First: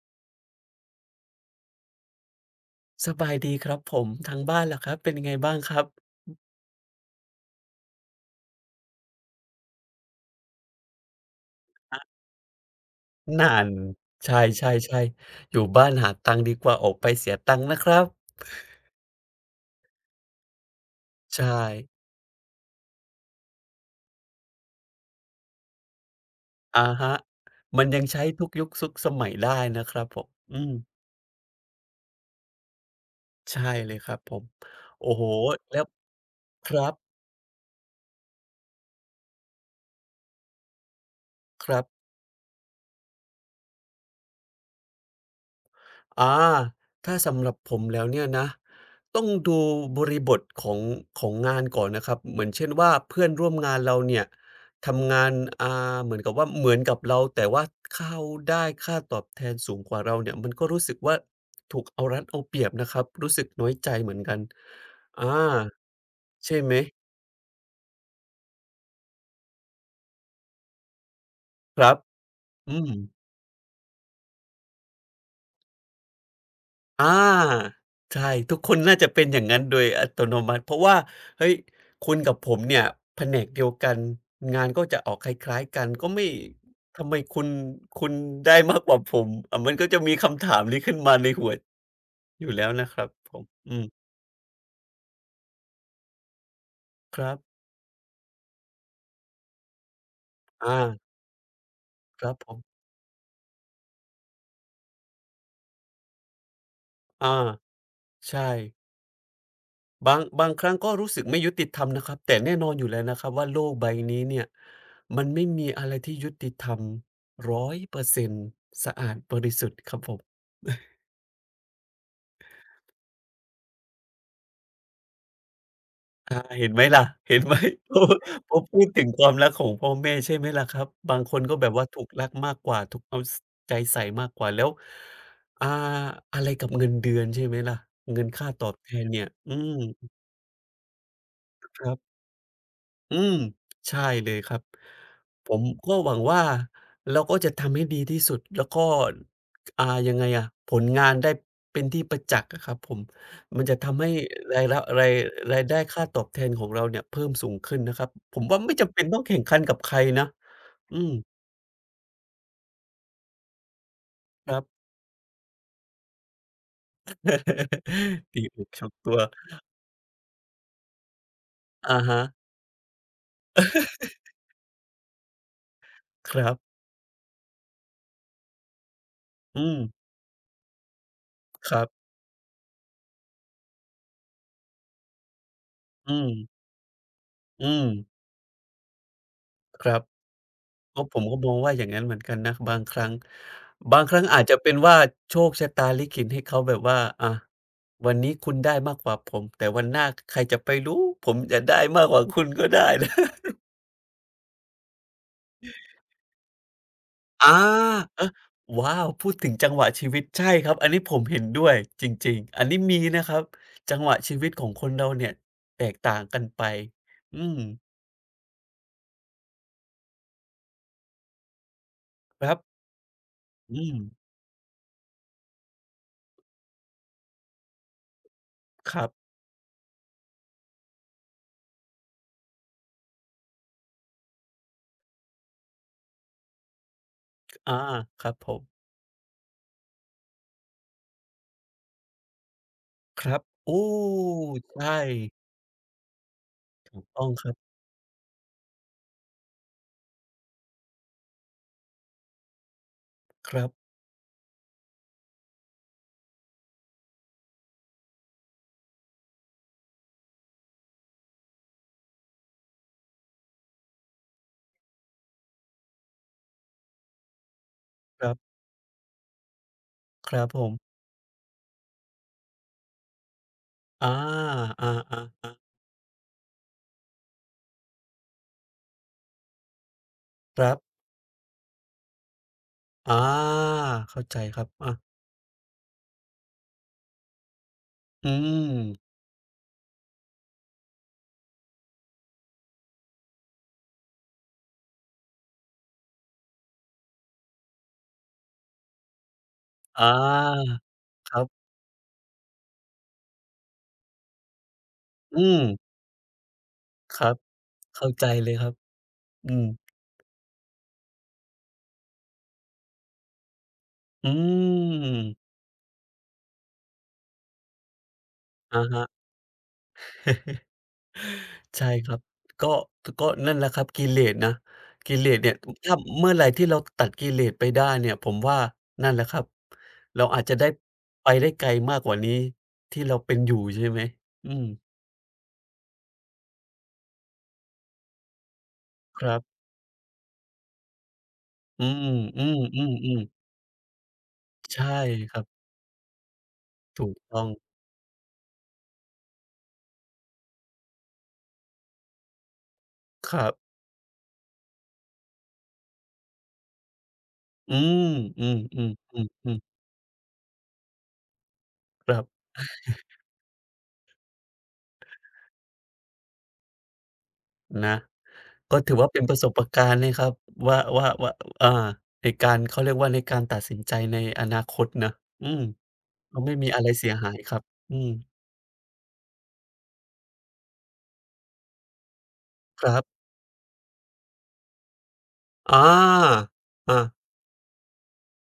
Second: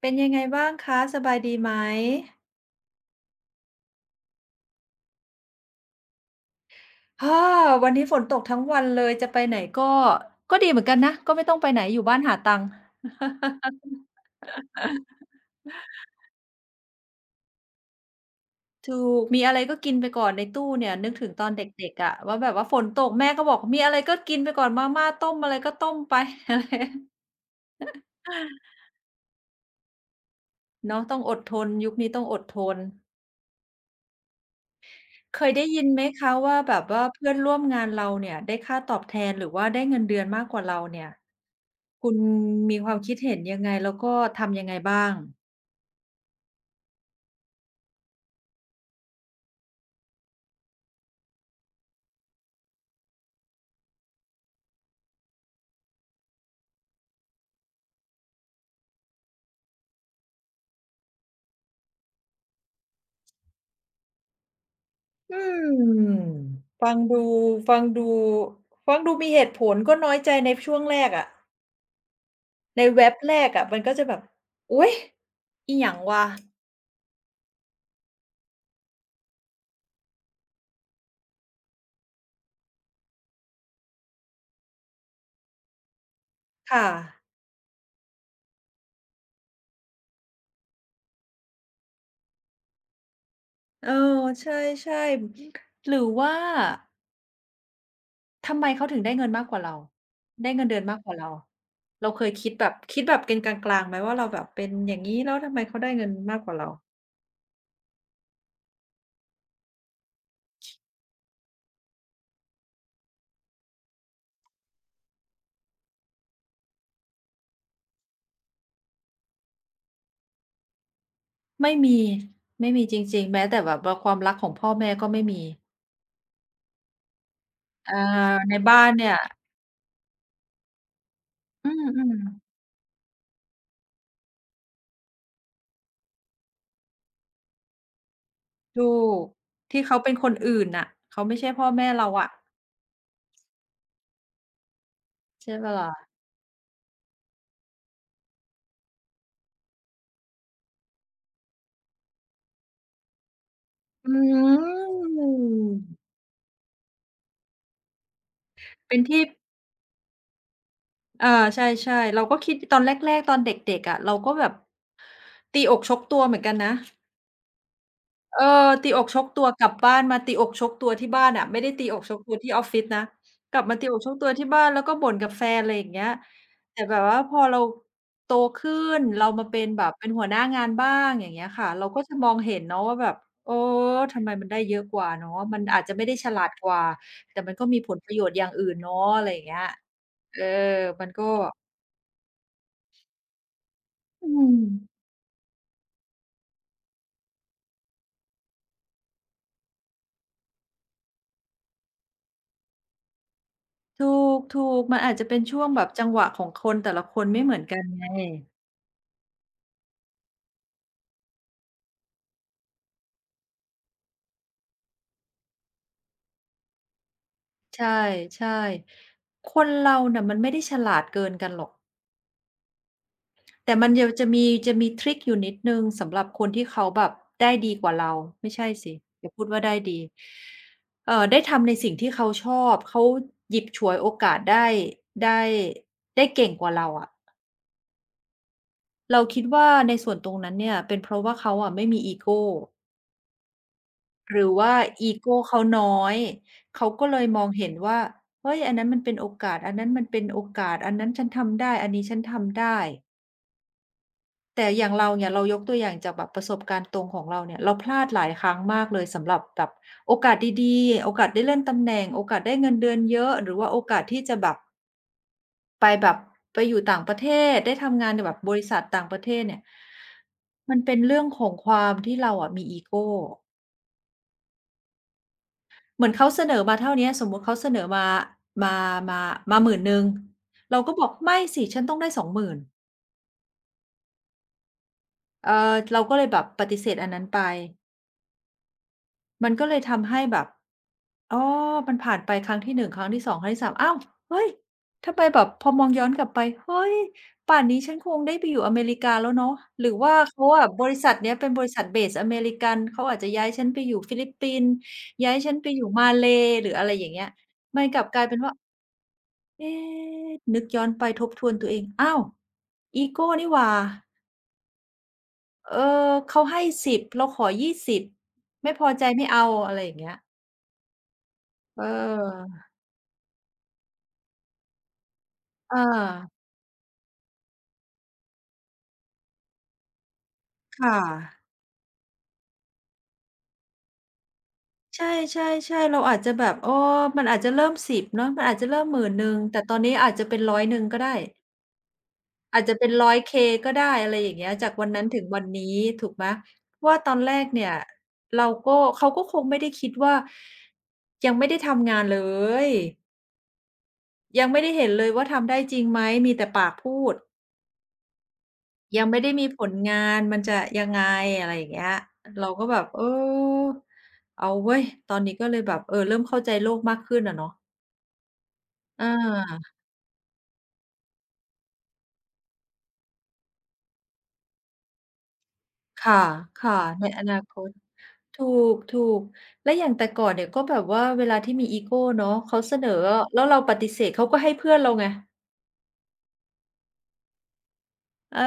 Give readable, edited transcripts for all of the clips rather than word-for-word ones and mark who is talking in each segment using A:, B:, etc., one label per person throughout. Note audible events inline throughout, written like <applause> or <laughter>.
A: เป็นยังไงบ้างคะสบายดีไหม
B: สบายดีครับผมทางบ้านล่ะครับเป็นยังไงบ้างครับ
A: อาวันนี้ฝนตกทั้งวันเลยจะไปไหนก็ก็ดีเหมือนกันนะก็ไม่ต้องไปไหนอยู่บ้านหาตังค์
B: นั่นใช่ๆๆอยู่บ้านหาตังค์ดีกว่าออกไปเสียตังค์นะครับ
A: ถูกมีอะไรก็กินไปก่อนในตู้เนี่ยนึกถึงตอ
B: ใช่
A: นเด็กๆอะว่าแบบว่าฝนตกแม่ก็บอกมีอะไรก็กินไปก่อนมาม่าต้มอะไรก็ต้มไป <laughs> อะไร
B: อะฮะมันยังใช้ทุกยุคทุกสมัยได้นะครับผมอืม
A: เนาะต้องอดทนยุคนี้ต้องอดทน
B: ใช่เลยครับผมโอ้โฮ
A: เคยได้
B: แล้
A: ยิ
B: ว
A: นไหมคะว่า
B: ค
A: แบ
B: รั
A: บ
B: บ
A: ว่าเพื่อนร่วมงานเราเนี่ยได้ค่าตอบแทนหรือว่าได้เงินเดือนมากกว่าเราเนี่ย
B: ครับ
A: คุณมีความคิดเห็นยังไงแล้วก็ทำยังไงบ้าง
B: อาถ้าสำหรับผมแล้วเนี่ยนะต้องดูบริบทของงานก่อนนะครับเหมือนเช่นว่าเพื่อนร่วมงานเราเนี่ยทำงานอ่เหมือนกับว่าเหมือนกับเราแต่ว่าเขาได้ค่าตอบแทนสูงกว่าเราเนี่ยมันก็รู้สึกว่าถูกเอารัดเอาเปรียบนะครับรู้สึกน้อยใจเหมือนกันอา
A: อืม
B: ใช่ไหม
A: ฟังดูฟังดูฟังดูมีเหตุผลก็น้อยใจในช่วงแรกอะ
B: ครับอื
A: ใน
B: ม
A: แว็บแรกอะมันก็จะแบบอุ๊ยอิหยังวะ
B: อาใช่ทุกคนน่าจะเป็นอย่างงั้นโดยอัตโนมัติเพราะว่าเฮ้ยคุณกับผมเนี่ยแผนกเดียวกันงานก็จะออกคล้ายๆกันก็ไม่
A: ค่ะ
B: ทำไมคุณได้มากกว่าผมมันก็จะมีคำถามนี้ขึ้นมาในหัวอยู่แล้วนะครับผมอื
A: เออ
B: ม
A: ใช่ๆหรือว่า
B: ครับ
A: ทำไมเขาถึงได้เงินมากกว่าเราได้เงิน
B: อา
A: เดือนมากกว่าเราเรา
B: ค
A: เค
B: รั
A: ย
B: บผม
A: คิดแบบเป็นกลางๆไหมว่าเราแบบเป็นอย่างงี้แล้วทำไมเขาได้เงินมากกว่าเรา
B: อาใช่ บางครั้งก็รู้สึกไม่ยุติธรรมนะครับแต่แน่นอนอยู่แล้วนะครับว่าโลกใบนี้เนี่ยมันไม่มีอะไรที่ยุติธรรม100%สะอาดบริสุทธิ์ครับผม
A: ไม่มีไม่มีจริงๆแม้แต่แบบว่าความรักของพ่อแม่ก็ไม่มี
B: เห็นไหมล่ะเห็นไหม <laughs> พ
A: อา
B: อพ
A: ใน
B: อพู
A: บ้า
B: ด
A: น
B: ถึง
A: เนี่ย
B: ความรักของพ่อแม่ใช่ไหมล่ะครับบางคนก็แบ
A: อื
B: บว่าถูก
A: ม
B: รัก
A: ๆ
B: มากกว่าถูกเอาสใจใส่มากกว่าแล้วอ่าอะไรกับเงินเดือนใช่ไหมล่ะเงินค่าตอบแท
A: ถู
B: นเนี่
A: ก
B: ยอืม
A: ที่เขาเป็นคนอื่นน่ะเขาไม่ใช่พ่อ
B: ค
A: แม่
B: รั
A: เรา
B: บ
A: อะ
B: อืมใช่เลยครับผ
A: ใช่
B: ม
A: เปล่า
B: ก็ห
A: ล่ะ
B: วังว่าเราก็จะทำให้ดีที่สุดแล้วก็ยังไงอะผลงานได้เป็นที่ประจักษ์อะครับผมมันจะทำให้
A: อื
B: รายละรายรายได้
A: ม
B: ค่าตอบแทนของเราเนี่ยเพิ่มสูงขึ้นนะครับผมว่าไม่จำ
A: เป็
B: เป็
A: น
B: นต้อ
A: ที่
B: งแข่งขันกับใครนะอืม
A: เออใช่ๆเราก็คิดตอนแรกๆตอนเด็กๆอะเราก็แบ
B: ค
A: บ
B: รับ
A: ตีอกชกตัวเหมือนกันนะ
B: <laughs>
A: เอ
B: ตี
A: อ
B: อกช
A: ตี
B: ก
A: อก
B: ตั
A: ช
B: ว
A: กตัวกลับบ้านมาตีอกชกตัวที่บ้านอะไม่ได้ตีอ
B: อะ
A: กช
B: ฮะ
A: กตัวที่ออฟฟิศนะกลับมาตีอกชกตัวที่บ้านแล้วก็บ่นกับแฟนอะไรอย่างเงี้ย
B: ครับ
A: แต่แบบว่าพอเราโตขึ้นเรามาเป็
B: อื
A: น
B: ม
A: แบบเป็นหัวหน้างานบ้างอย่างเงี้ยค่ะ
B: ครั
A: เราก็
B: บ
A: จะมองเห็นเนาะว่าแบบเออทำไมมันได้เยอะกว่าเนาะมันอาจจะไม่ได้
B: อื
A: ฉ
B: ม
A: ลาดกว่าแต่มันก็
B: อื
A: มี
B: ม
A: ผลประโยชน์อย่างอื่นเนาะอะไรอย่างเงี้ย
B: ครับ
A: เออ
B: ก็
A: มัน
B: ผ
A: ก็
B: มก็มองว่าอย่างนั้นเหมือนกันนะบางครั้ง
A: อื
B: อาจจะ
A: ม
B: เป็นว่าโชคชะตาลิขิตให้เขาแบบว่าอะวันนี้คุณได้มากกว่าผมแต่วันหน้าใครจะไปรู้ผมจะได้มากกว่าคุณก็ได้นะ <laughs>
A: ถูกๆมันอาจจะเป็นช่วงแบบจังหวะของคนแต่ละคนไม่
B: อา
A: เหมือนกันไง
B: เออว้าวพูดถึงจังหวะชีวิตใช่ครับอันนี้ผมเห็นด้วยจริงๆอันนี้มีนะครับจังหวะชีวิตของคนเราเนี่ยแตกต่างกันไปอืม
A: ใช่ใช่คนเราน่ะมันไม่ได้ฉลาดเกินกันหรอก
B: ครับ
A: แต่
B: อื
A: มัน
B: ม
A: ยังจะมีทริกอยู่นิดหนึ่งสำหรับคนที่เขาแบบได้ดีกว่าเราไม่ใช่สิ
B: ครับ
A: อย่าพูดว่าได้ดีได้ทำในสิ่งที่เขาชอบเขาหยิบฉวยโอกาสได้ได้ได้เก่งกว่าเราอะ
B: อาครับผม
A: เราคิดว่าในส่วนตรงนั้นเนี่ยเป็นเพราะว่าเขาอะไม่มีอีโก
B: ครับโอ้
A: หรือว่า
B: ใช่
A: อีโกเขาน้อยเขา
B: ถูก
A: ก็เล
B: ต้อ
A: ย
B: ง
A: ม
B: ค
A: อง
B: รับ
A: เห็นว่าเฮ้ยอันนั้นมันเป็นโอกาสอันนั้นมันเป็นโอกาสอันนั้นฉันทำได้อันนี้ฉันทำได้
B: ครับ
A: แต่อย่างเราเนี่ยเรายกตัวอย่างจากแบบประสบการณ์ตรงของเราเนี่ยเราพลาดหลายครั้งมากเลยสำหรับแบบโอกาสดีๆโอกาสได้เลื่อนตำแหน่งโอกาสได้เงินเดือนเยอะหรือว่าโอกาสที่จะแบบไปแบบไปอยู่ต่างประเทศได้ทำงานใน
B: ครั
A: แบบ
B: บ
A: บริษัทต่างประเทศเนี่ย
B: ครับผ
A: มัน
B: ม
A: เป็นเรื่องของความที่เราอะมีอีโก
B: อาอาๆๆ
A: เหมือนเขาเสนอมาเท่าเนี้ยสมมุติเขาเสนอมา มามามาห0ึ่ง
B: ครั
A: เราก็
B: บ
A: บอกไม่สิฉันต้องได้ 20,000"
B: อาเข้าใจครับ
A: เอ่อเราก็เลยแบบปฏิเสธอันนั้นไป
B: อืม
A: มันก็เลยทำให้แบบอ๋อมันผ่านไปครั้งที่1ครั้งที่2ครั้งที่3อ้าวเฮ้ยทำไมแบบพอมองย้อนกลับไปเฮ้ยป่านนี้ฉันคงได้ไปอยู่อเมริกาแล้วเนาะหรือ
B: อ
A: ว่าเขาอะ
B: า
A: บริษัทเนี้
B: ค
A: ย
B: รั
A: เป็น
B: บ
A: บริษัท Base อเมริกันเขาอาจจะย้ายฉันไปอยู่ฟิลิปปินส์ย้าย
B: อื
A: ฉัน
B: ม
A: ไปอยู่มาเลย์หรืออะไรอย่าง
B: ค
A: เงี้ย
B: รับ
A: มันกลับ
B: เข้า
A: กลา
B: ใจ
A: ยเป็น
B: เล
A: ว่า
B: ยครับอืม
A: เอ๊นึกย้อนไปทบทวนตัวเองอ้าวอีโก้นี่หว่า
B: อืม
A: เออเขาให้10เราขอ20ไม่
B: อะ
A: พอ
B: ฮะ
A: ใจไม่เอาอะไรอย่างเงี้ย
B: <laughs>
A: เ
B: ใช่ครับ
A: ออ
B: ก็ก็นั่นแหละครับกิเลสนะกิเลสเนี่ย
A: เอ
B: ถ้าเมื่อ
A: อ
B: ไรที่เราตัดกิเลสไปได้เนี่ยผมว่านั่นแหละครับเราอาจจะได้
A: ค่ะ
B: ไปได้ไกลมากกว่านี้ที่เราเป็นอยู่ใช่ไหมอืม
A: ใช่ๆๆเราอาจจะแบบเออมันอาจจะเริ่ม10เนาะมันอาจจะเริ่มหมื่นห
B: ค
A: นึ่
B: รั
A: ง
B: บ
A: แต่ตอนนี้อาจจะเป็น100ก็ได้
B: อืม
A: อาจจะเป็น
B: ๆๆ
A: 100K
B: ๆ
A: ก็ได้อะไรอย่างเงี้ยจาก
B: ใช่
A: วันนั้นถึง
B: ครั
A: วัน
B: บ
A: นี้ถูกไหมว่า
B: ถู
A: ตอ
B: ก
A: นแร
B: ต้อ
A: ก
B: ง
A: เนี่ยเราก็เขาก็คงไม่ได้คิดว่ายังไม่ได้ทำงานเลย
B: ครับ
A: ยังไม่ได้เห็นเลยว่าทำได้จริงไหม มีแต่ปากพูด
B: อืมอื
A: ยัง
B: อ
A: ไม่ได้มีผ
B: ๆๆๆ
A: ลงานมันจะยังไงอะไรอย่างเงี้ย
B: ครับ
A: เราก็แบบเออเอาเว้ย ตอนนี้ก็เลยแบบเริ่มเข้าใจโลกมากขึ้นอะเนาะ
B: นะก็ถือ
A: อา
B: ว่าเป็นประสบการณ์นะครับว่าอาในการเขาเรียกว่าในการตัดสินใจในอนาคตนะอืม
A: ค่ะ
B: ก็ไม่มี
A: ค่ะ
B: อะไร
A: ใน
B: เสีย
A: อ
B: หา
A: นา
B: ย
A: ค
B: ครับ
A: ต
B: อืม
A: ถูก ถูก แล้วอย่างแต่ก่อนเนี่ยก็แบบว่าเวลาที่มีอีโกเนาะเขาเสน
B: ค
A: อ
B: รับ
A: แล้วเราปฏิเสธเขาก็ให้เพื่อนเราไง
B: อาอา
A: เออ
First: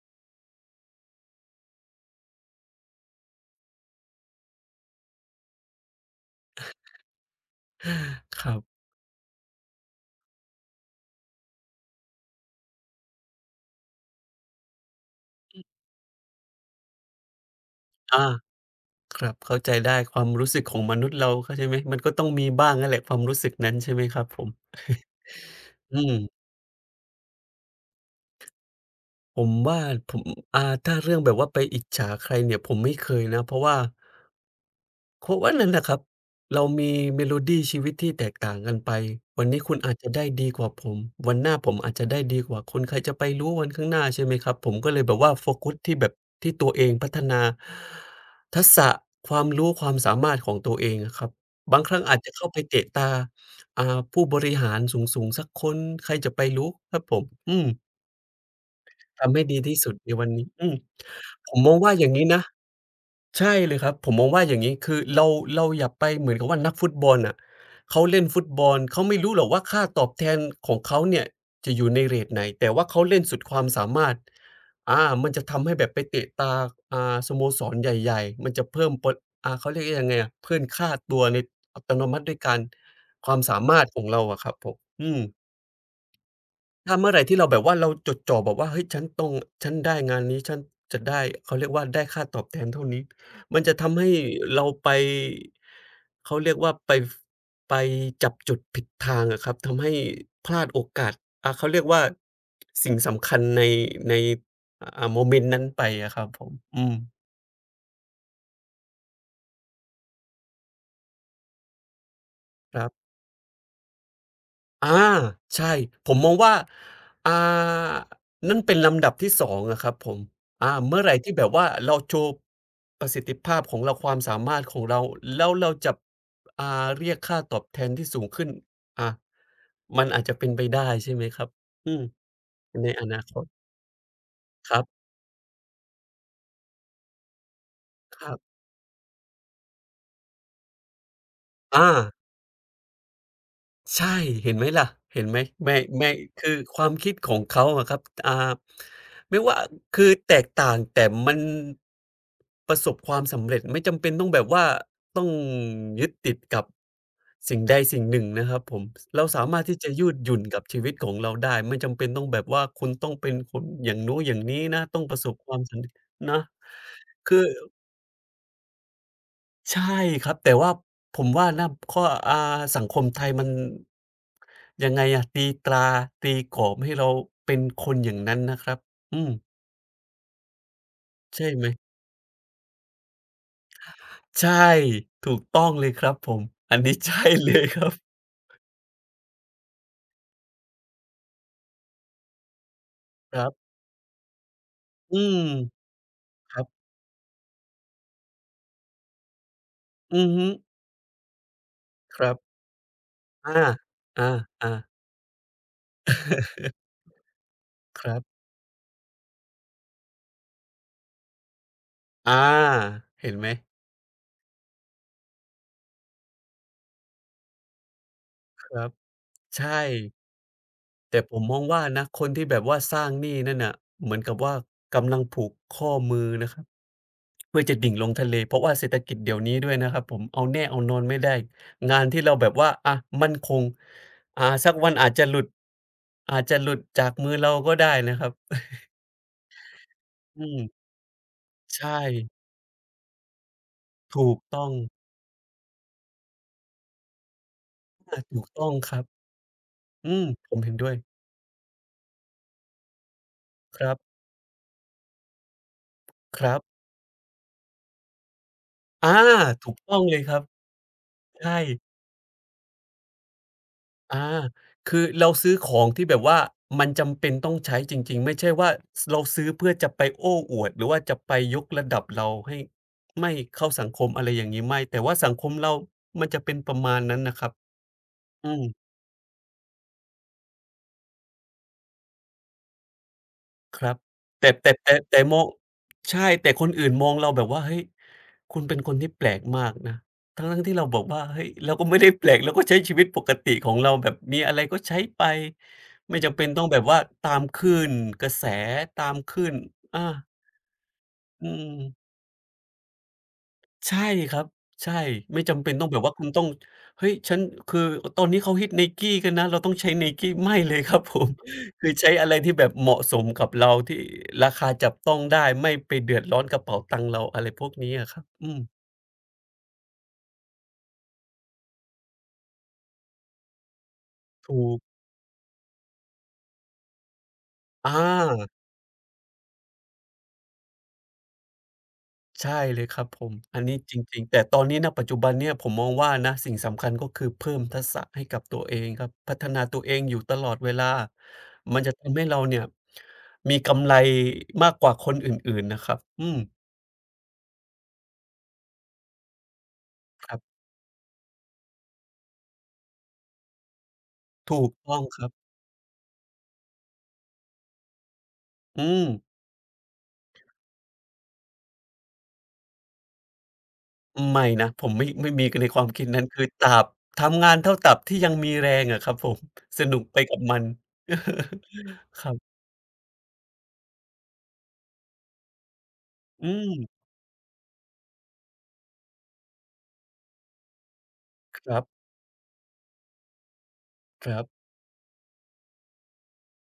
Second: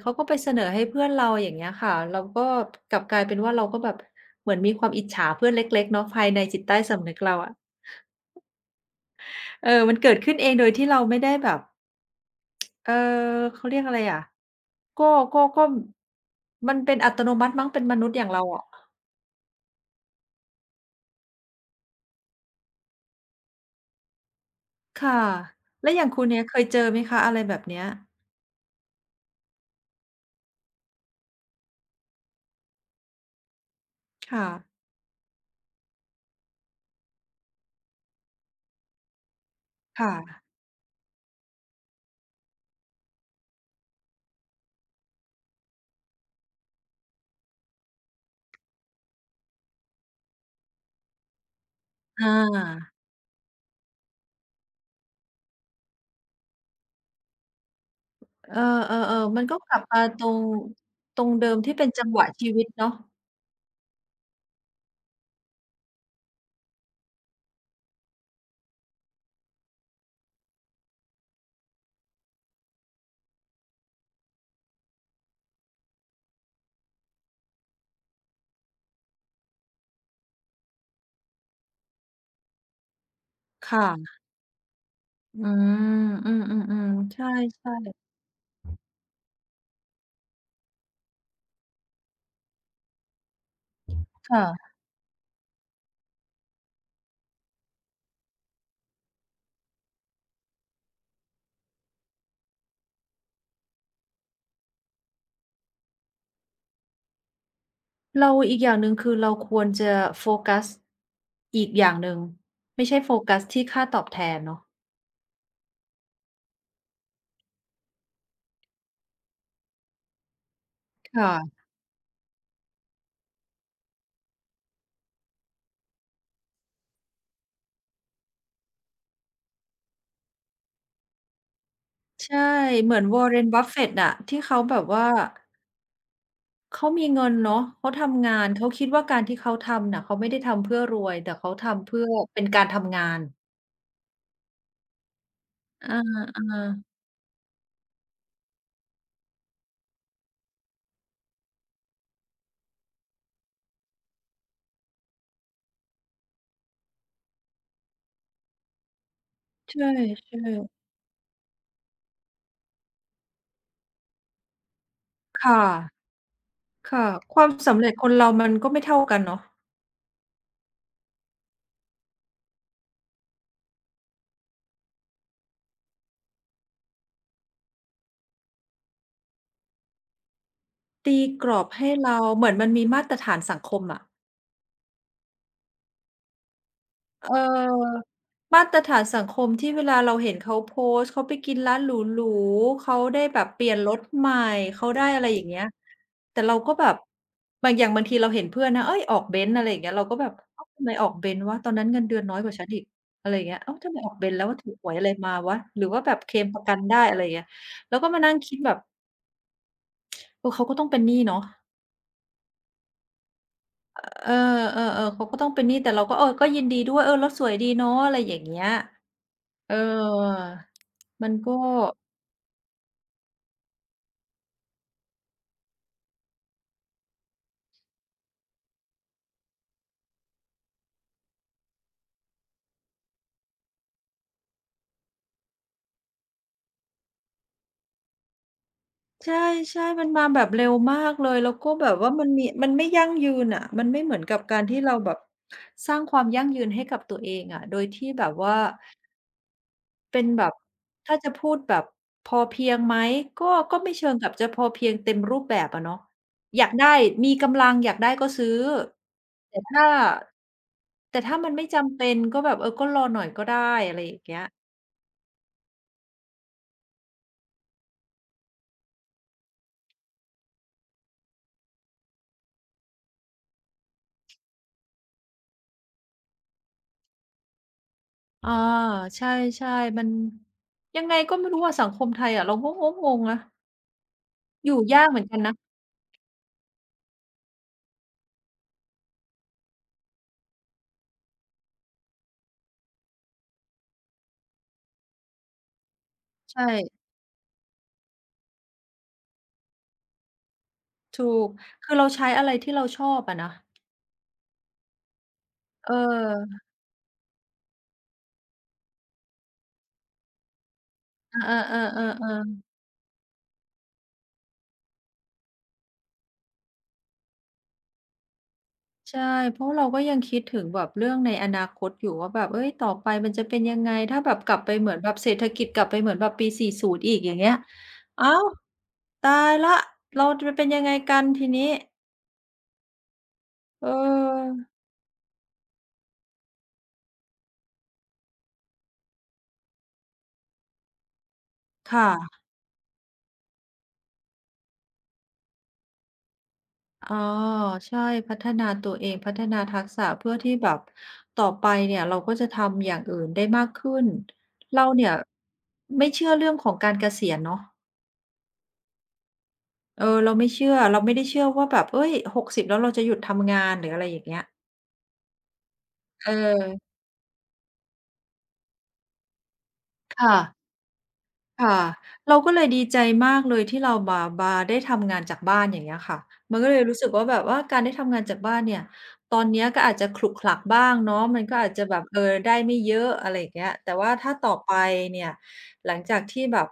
A: เขาก็ไปเสนอให้เพื่อนเราอย่างเงี้ยค่ะเราก็กลับกลายเป็นว่าเราก็แบบเหมือนมีความอิจฉาเพื่อนเล็กๆเนาะภายในจิตใต้สำนึกเราอะ
B: ครับ
A: เออมันเกิดขึ้นเองโดยที่เราไม่ได้แบบเอ่อเขาเรียกอะไรอะก็ก็มันเป็นอัตโนมัติมั้งเป็นมนุษ
B: อา
A: ย์อย่างเราอะ
B: ครับเข้าใจได้ความรู้สึกของมนุษย์เราเข้าใจไหมมันก็ต้องมีบ้างนั่นแหละความรู้สึกนั้นใช่ไหมครับผม
A: ค่ะแล้ว
B: อื
A: อย่าง
B: ม
A: คุณเนี่ยเคยเจอไหมคะอะไรแบบเนี้ย
B: ผมว่าผมอ่าถ้าเรื่องแบบว่าไปอิจฉาใครเนี่ยผมไม่เคยนะเพราะว่า
A: ค่ะ
B: เพราะว่านั่นแหละครับเรามีเมโลดีชีวิตที่แตกต่างกันไปวันนี้คุณอาจจะได้
A: ค่ะ
B: ดีกว่าผมวันหน้าผมอาจจะได้ดีกว่าคุณใครจะไปรู้วันข้างหน้าใช่ไหมครับผมก็เลยแบบว่าโฟกัสที่แบบที่ตัวเองพัฒนาทักษะความรู้ความสามารถของตัวเองอะครับบางครั้งอาจ
A: อ
B: จะเข้าไปเตะ
A: า
B: ตาอ่าผู้บริหารสูงๆสักคนใครจะไปรู้ครับผมอืม
A: เออๆ
B: ทำ
A: ๆมั
B: ให้
A: นก็
B: ดี
A: ก
B: ที่
A: ลับ
B: สุด
A: มา
B: ใน
A: ต
B: วั
A: ร
B: น
A: ง
B: นี้อืม
A: ตรงเดิ
B: ผ
A: ม
B: มม
A: ที่
B: อง
A: เป็น
B: ว่าอ
A: จัง
B: ย่าง
A: หวะ
B: งี้นะ
A: ชีวิตเนาะ
B: ใช่เลยครับผมมองว่าอย่างงี้คือเราอย่าไปเหมือนกับว่านักฟุตบอลน่ะเขาเล่นฟุตบอลเขาไม่รู้หรอกว่าค่าตอบแทนของเขาเนี่ยจะอยู่ในเรตไหนแต่ว่าเขาเล่นสุดความสามารถมันจะทำให้แบบไปเตะตาสโมสรใหญ่ๆมันจะเพิ่มปดเขาเรียกว่ายังไงอะเพิ่มค่าตัวในอัตโนมัติด้วยการความสามารถของ
A: ค่ะ
B: เราอะครับผมอื
A: อื
B: ม
A: มอืม
B: ถ้า
A: ๆ
B: เมื่อ
A: ๆ
B: ไหร
A: ใช
B: ที่เราแบบ
A: ่
B: ว่าเราจ
A: ๆ
B: ดจ่อแบบว่าเฮ้ยฉันต้องฉันได้งานนี้ฉันจะได้เขาเรียกว่าได้ค่าตอบแทนเท่านี้มันจะทำให้เรา
A: ค่ะ
B: ไปเขาเรียกว่าไปจับจุดผิดทางอะครับทำให้พลาดโอกาสเขาเรียกว่าสิ่งสำคัญในในโมเมนต์นั้นไปอะครับผมอืม
A: เราอีกอย่างหนึ่งคือเราควรจะโฟกัสอีกอย่างหนึ่ง
B: ครั
A: ไม่ใช่โฟ
B: บ
A: กัสที่ค่าตอบแทนเนาะ
B: อาใช่ผมมองว่าอ่านั่นเป็นลำดับที่สองอะครับผมเมื่อไห
A: ค
B: ร่ที่แบบ
A: ่ะ
B: ว่าเราโชว์ประสิทธิภาพของเราความสามารถของเราแล้วเราจะอ่าเรียกค่าตอบแทนที่สูงขึ้นอามันอาจจะเป็นไปได้ใช่ไหมครับอืม
A: ใช่
B: ใน
A: เหมือ
B: อ
A: น
B: นาค
A: Warren
B: ต
A: Buffett อะที่เขา
B: ค
A: แบ
B: รั
A: บ
B: บ
A: ว่าเขามีเงินเนาะเขา
B: ค
A: ทำ
B: รั
A: งาน
B: บ
A: เขาคิดว่าการที่เขาทำน่ะเขาไม่ได้ทำเพื่อรวยแต่เขาทำ
B: อา
A: เพื่อเป็นการทำงาน
B: ใช่เห็นไหมล่ะเห็นไหมไม่ไม่
A: อา
B: คือความคิดของเขาอะครับอ่าไม่ว่าคือแตกต่างแต่มันประสบความสำเร็จไม่จำเป็นต้องแบบว่าต้องยึดติดกับสิ่งใดสิ่งหนึ่งนะครับผมเราสามารถ
A: ๆ
B: ที่
A: ใช่
B: จะยืดหยุ่นกับชี
A: ๆ
B: วิตของเราได้ไม่จำเป็นต้องแบบว่าคุณต้องเป็นคนอย่างนู้นอย่างนี้นะต้องประสบความ
A: ค่ะ
B: สำเร็จนะ
A: ค่ะค
B: คือ
A: วามสำเร็จคนเรามันก็ไม่เท่ากันเนาะ
B: ใช่ครับแต่ว่าผมว่านะข้ออ่าสังคมไทยมันยังไงอะตีตราตีกรอบให้เราเป็นคนอย่างนั้นนะครับอืม
A: ตีก
B: ใช่
A: รอ
B: ไหม
A: บให้เราเหมือนมันมีมาตรฐานสังคมอะ
B: ใช่ถูกต้องเลยครับผมอันนี้ใช่
A: เ
B: เลยครั
A: ออ
B: บ
A: มาตรฐานสังคมที่เวลาเราเห็นเขาโพสต์เขาไปกินร้านหรูๆเขาได้
B: ค
A: แบ
B: รั
A: บเปลี่
B: บ
A: ยนรถใหม่เขาได้
B: อื
A: อะไรอ
B: ม
A: ย่างเงี้ยแต่
B: ค
A: เรา
B: รับ
A: ก็แบบบางอย่างบางทีเราเห็นเพื่อนนะเฮ้ยออกเบนซ์อะไรอย่างเงี้ยเราก็
B: อื
A: แบ
B: อ
A: บ
B: ฮึ
A: อ้าวทำไมออกเบนซ์วะตอนนั้นเงินเดื
B: ค
A: อน
B: รั
A: น้
B: บ
A: อยกว่าฉันอีกอะไรอย่าง
B: อา
A: เงี้ยอ้าวทำไมออก
B: อ
A: เบนซ์แล้วถู
B: า
A: ก
B: ๆ
A: หวยอะไรมาวะหรือว่าแบบเคลมประกันได้อะไรอย่างเงี้ยแล้
B: <laughs>
A: ว
B: ค
A: ก็
B: รั
A: มานั่ง
B: บ
A: คิดแบบเออเขาก็ต้องเป็นหนี้เนาะ
B: อาเห็นไหม
A: เออเออๆเขาก็ต้องเป็นหนี้แต่เราก็เออก็ยินดีด้วยเออรถสวยดีเนาะอะไรอย่างเงี้
B: ค
A: ย
B: รับ
A: เอ
B: ใช่
A: อ
B: แต่
A: มั
B: ผ
A: น
B: มม
A: ก็
B: องว่านะคนที่แบบว่าสร้างหนี้นั่นน่ะเหมือนกับว่ากำลังผูกข้อมือนะครับเพื่อจะดิ่งลงทะเลเพราะว่าเศรษฐกิจเดี๋ยวนี้ด้วยนะครับผมเอาแน่เอานอนไม่ได้งานที่เราแบบว่าอะมั่นคงสักวันอาจจะหลุดอาจจะหลุดจากมือเราก็ได้นะครับ
A: ใช่ๆมันมาแบ
B: อื
A: บ
B: ม
A: เร็วมากเลยแล้วก็แบ
B: ใช่
A: บว่ามันมีมันไม่ยั่งยืนอะมันไม่เหมือน
B: ถู
A: กั
B: ก
A: บกา
B: ต้
A: ร
B: อง
A: ที่เราแบบสร้างความยั่งยืนให้กับตัวเองอะโดยที่แบบ
B: ถูก
A: ว่า
B: ต้องครับอื
A: เป็
B: ม
A: นแบ
B: ผ
A: บ
B: มเห็นด้วย
A: ถ้าจะพูดแบบพอเพียงไหมก็ก็
B: ค
A: ไม่
B: รั
A: เชิ
B: บ
A: งกับจะพอเพียงเต็มรูปแบบอะเนาะ
B: ครั
A: อยาก
B: บ
A: ได้มีกำลังอยากได้ก็ซื้อ
B: อา
A: แต่
B: ถูก
A: ถ้า
B: ต้องเลยครับ
A: แต่ถ้ามัน
B: ใช่
A: ไม่จำเป็นก็แบบเออก็รอหน่อยก็ได้อะไรอ
B: อา
A: ย่างเงี้ย
B: คือเราซื้อของที่แบบว่ามันจำเป็นต้องใช้จริงๆไม่ใช่ว่าเราซื้อเพื่อจะไปโอ้อวดหรือว่าจะไปยกระดับเราให้ไม่เข้าสังคมอะไรอย่างงี้ไม่แต่ว่าสังคมเรามันจะเป็นประมาณนั้นน่ะครับอื
A: อา
B: ม
A: ใช่ๆมันยังไงก็ไม่รู้อะสังคมไทยอะเราก็งงๆนะ
B: ครับแต่
A: อ
B: แต่
A: ยู่
B: แต่
A: ยาก
B: แต่
A: เหมือน
B: ม
A: กั
B: อ
A: น
B: ง
A: นะ
B: ใช่แต่คนอื่นมองเราแบบว่าเฮ้ยคุณเป็นคนที่แปลกมากนะทั้งๆที่เราบอกว่าเฮ้ยเราก็ไม่ได้แปลกเราก็ใช้ชีวิตปกติของเราแบบมีอะไรก็ใช้ไปไม่จำเป็น
A: ใ
B: ต้องแบบว่า
A: ช่
B: ตามคลื่นกระแสตามคลื่นอา
A: ถู
B: อื
A: ก
B: ม
A: คือเราใช้อะไรที่เราชอบอะนะ
B: ใช่ครับใช่ไม่จำเป็นต้อง
A: เ
B: แบบว่าคุณต้อง
A: ออ
B: เฮ้ยฉันคือตอนนี้เขาฮิต Nike กันนะเราต้องใช้ Nike ไม่เลยครับผม
A: เออ
B: <laughs> คือใช้อะไร
A: ๆ
B: ที่
A: ๆ
B: แบ
A: ๆ
B: บเหมาะสมกับเราที่ราคาจับต้องได้ไม่ไปเดือดร้อนกระเป๋าตังค์เราอะไรพวกนี้อะครับอืม
A: ใช่เพราะเราก็ยังคิดถึงแบบเรื่องในอนาคตอยู่ว่าแบบเอ้ยต่อไปมันจะเป็นยังไงถ้าแบบกลั
B: ถู
A: บไป
B: ก
A: เหมือนแบบเศรษฐกิจกลับไปเหมือนแบบปี40อีกอย่างเงี้ย
B: อ
A: อ้าว
B: า
A: ตายแล้วเราจะเป็นยังไงกันทีนี้
B: ใช่เลยครับผมอันนี้
A: เ
B: จริงๆแต่ต
A: ออ
B: อนนี้ณปัจจุบันเนี่ยผมมองว่านะสิ่งสำคัญก็คือเพิ่มทักษะให้กับตัวเองครับพัฒนาตัวเองอยู่ตลอดเวลามันจะ
A: ค
B: ทำให้เรา
A: ่ะ
B: เนี่ยมีกำไรมากกว่าคนอื่นๆนะครับอืม
A: อ๋อใช่พัฒนาตัวเองพัฒนาทักษะ
B: ค
A: เพื่อ
B: รั
A: ที่
B: บ
A: แบบต่อไปเนี่ยเราก็จะทำอย่างอื่นได้มากขึ้น
B: ถูก
A: เรา
B: ต้อง
A: เนี่ย
B: ครับ
A: ไม่เชื่อเรื่องของการเกษียณเนาะ
B: อืม
A: เออเราไม่เชื่อเราไม่ได้เชื่อว่าแบบเอ้ยหกสิบแล้วเราจะหยุดทำงานหรืออะไรอย่างเงี้
B: ไม่
A: ย
B: นะผมไม่ไม่มีในความคิดนั้น
A: เอ
B: คือตราบ
A: อ
B: ทำงานเท่าตราบที่ยังมีแรงอะครับผมสนุกไปกั
A: ค่ะ
B: บมัน
A: ค่ะ
B: <laughs> ครั
A: เราก็
B: บ
A: เลยดีใจมากเลยที่เรามาได้ทำงานจากบ้านอย่างเงี้ยค่ะ
B: อื
A: มันก็
B: ม
A: เลยรู้สึกว่าแบบว่าการได้ทำงานจากบ้านเนี่ยตอนเนี้ยก็อาจจะขลุกขลักบ้างเนาะมันก็
B: ค
A: อาจจะแบ
B: ร
A: บเออได้ไม่เยอะอะไรอย่างเงี้ยแต่ว่าถ้า
B: ับ
A: ต่อไปเนี่ยหลังจากที่แบบ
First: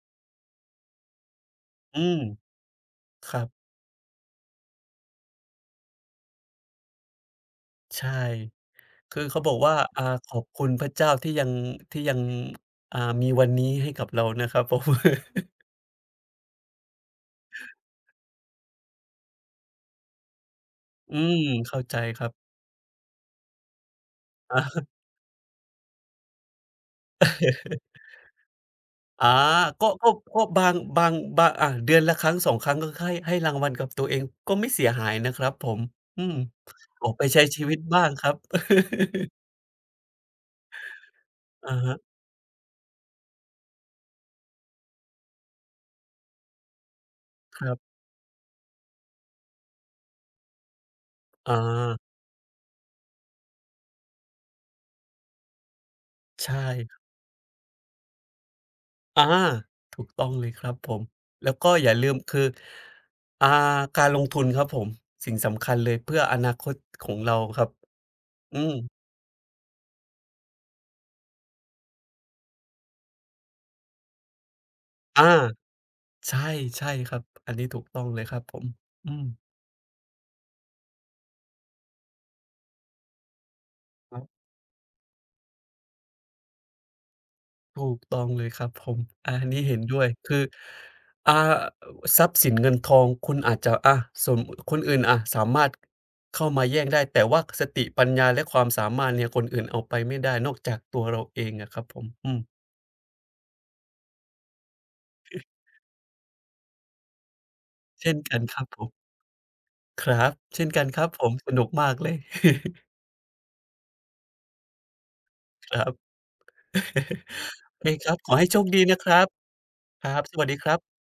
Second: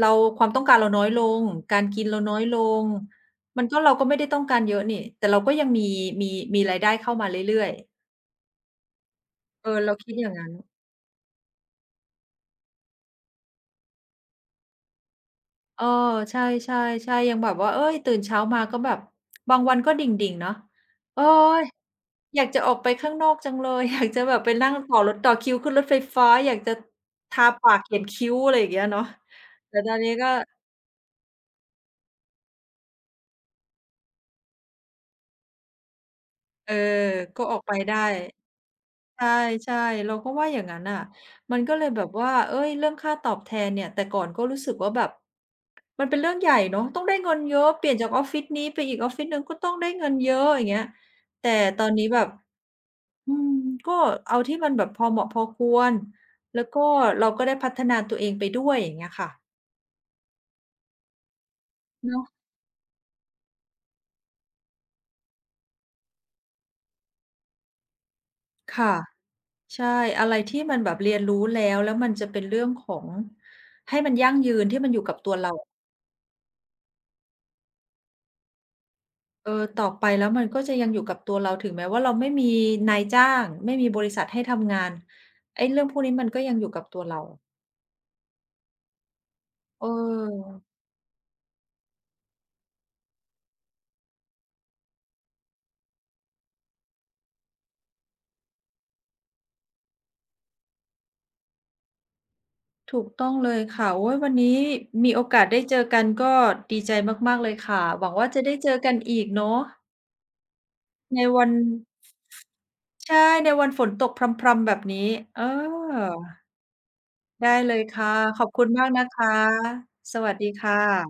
A: เราความต้องการเราน้อยลงการ
B: ๆ
A: กิ
B: อื
A: น
B: ม
A: เราน้อยลง
B: ครับ
A: มันก็เราก็ไม่ได้ต้องการเยอะนี่แต่เราก็ยังมีมีมีรายได้เข้ามาเรื่อยๆ
B: ใช่ คือเขาบอก
A: เอ
B: ว่า
A: อเราคิดอ
B: ข
A: ย่าง
B: อบ
A: งั้น
B: คุณพระเจ้าที่ยังที่ยังมีวันนี้ให้กับเรานะครับ <laughs> ผม
A: เออใช่ใช่ใช่ยังแบบว่าเอ๊ยตื่นเช้ามาก็แบบบางวันก็ดิ่งๆเนาะ
B: อื
A: โอ๊
B: ม
A: ย
B: เข้าใจครั
A: อยาก
B: บ
A: จะออกไปข้างนอกจังเลย <laughs> อยากจะแบบไปนั่ง
B: อา
A: ต่อรถต่อคิวขึ้นรถไฟฟ้าอยากจะทาปาก
B: <laughs>
A: เขียนคิ้วอะไรอย่างเงี้ยเนาะ
B: อา
A: แต่
B: ก็
A: ตอน
B: ก็
A: นี้ก็
B: ก็บางบางบางเดือนละครั้งสองครั้งก็ให้ให้รางวัลกับตัวเองก็ไม่เสียหายนะครับผมอืม
A: เออ
B: ออกไปใช้
A: ก็ออ
B: ชี
A: กไป
B: วิต
A: ได้
B: บ้างครับ
A: ใ
B: <laughs>
A: ช่ๆเราก็ว่าอย่างงั้นน่ะมันก็
B: อะ
A: เลย
B: ฮะ
A: แบบว่าเอ๊ยเรื่องค่าตอบแทนเนี่ยแต่ก่อนก็รู้สึกว่าแบบมันเป็นเรื่องใหญ่เนาะต้องได้เงินเย
B: ค
A: อะ
B: รั
A: เป
B: บ
A: ลี่ยนจากออฟฟิศนี้ไปอีกออฟฟิศหนึ่งก็ต้องได้เงินเยอะอย่างเงี้ยแต่ตอน
B: อา
A: นี้แบบ อืมก็เอาที่มันแบบพอเหมาะพอควร
B: ใช
A: แล้วก็
B: ่
A: เราก็ได้พัฒนาตัวเองไปด้วยอย่างเงี้ย
B: อา
A: ค่ะ
B: ถูกต้องเลยครับผมแล้วก็อย่าลืม
A: เนาะ
B: คืออ่าการลงทุนครับผมสิ่งสำคัญเลยเพื่ออนาคตของเราครับอืม
A: ค่ะใช่อะไรที่มันแบบเรียนรู้แล้วแล้วมันจะเป็นเรื่องของให้มันยั่งยืนที่มันอยู่กับ
B: อา
A: ตัวเรา
B: ใช่ใช่ครับอันนี้ถูกต้องเลยครับผมอืม
A: เออต่อไปแล้วมันก็จะยังอยู่กับตัวเราถึงแม้ว่าเราไม่มีนายจ้างไม่มีบริ
B: ครั
A: ษัท
B: บ
A: ให้ทำงานไอ้เรื่องพวกนี้มันก็ยังอยู่กับตัวเรา
B: ถูกต้องเลยครับผมอันนี้เห็น
A: เออ
B: ด้วยคืออ่าทรัพย์สินเงินทองคุณอาจจะอะสมคนอื่นอะสามารถเข้ามาแย่งได้แต่ว่าสติปัญญาและความสามารถเนี่ยคนอื่นเอาไปไม่ได้นอกจากตัวเราเองอะครับผมอืม
A: ถูกต้องเลยค่ะโอ้ยวันนี้มีโอกาสได้เจอกันก็ดีใจมากๆเลยค่ะหวั
B: เช่
A: ง
B: น
A: ว่า
B: กัน
A: จะ
B: ค
A: ได้
B: รับ
A: เจ
B: ผ
A: อ
B: ม
A: กันอีกเนาะ
B: ครับเช่นกันครับ
A: ใน
B: ผม
A: วั
B: ส
A: น
B: นุกมากเลย <laughs>
A: ใช่ในวันฝนตกพรำๆแบบนี้เอ
B: ครับ
A: อได้
B: <laughs>
A: เล
B: โอ
A: ย
B: เคครั
A: ค่ะ
B: บขอ
A: ขอ
B: ให้
A: บ
B: โช
A: คุ
B: ค
A: ณ
B: ดี
A: มาก
B: นะค
A: นะ
B: รับ
A: คะ
B: ค
A: ส
B: รับ
A: วั
B: ส
A: ส
B: วัส
A: ดี
B: ดีครั
A: ค่ะ
B: บ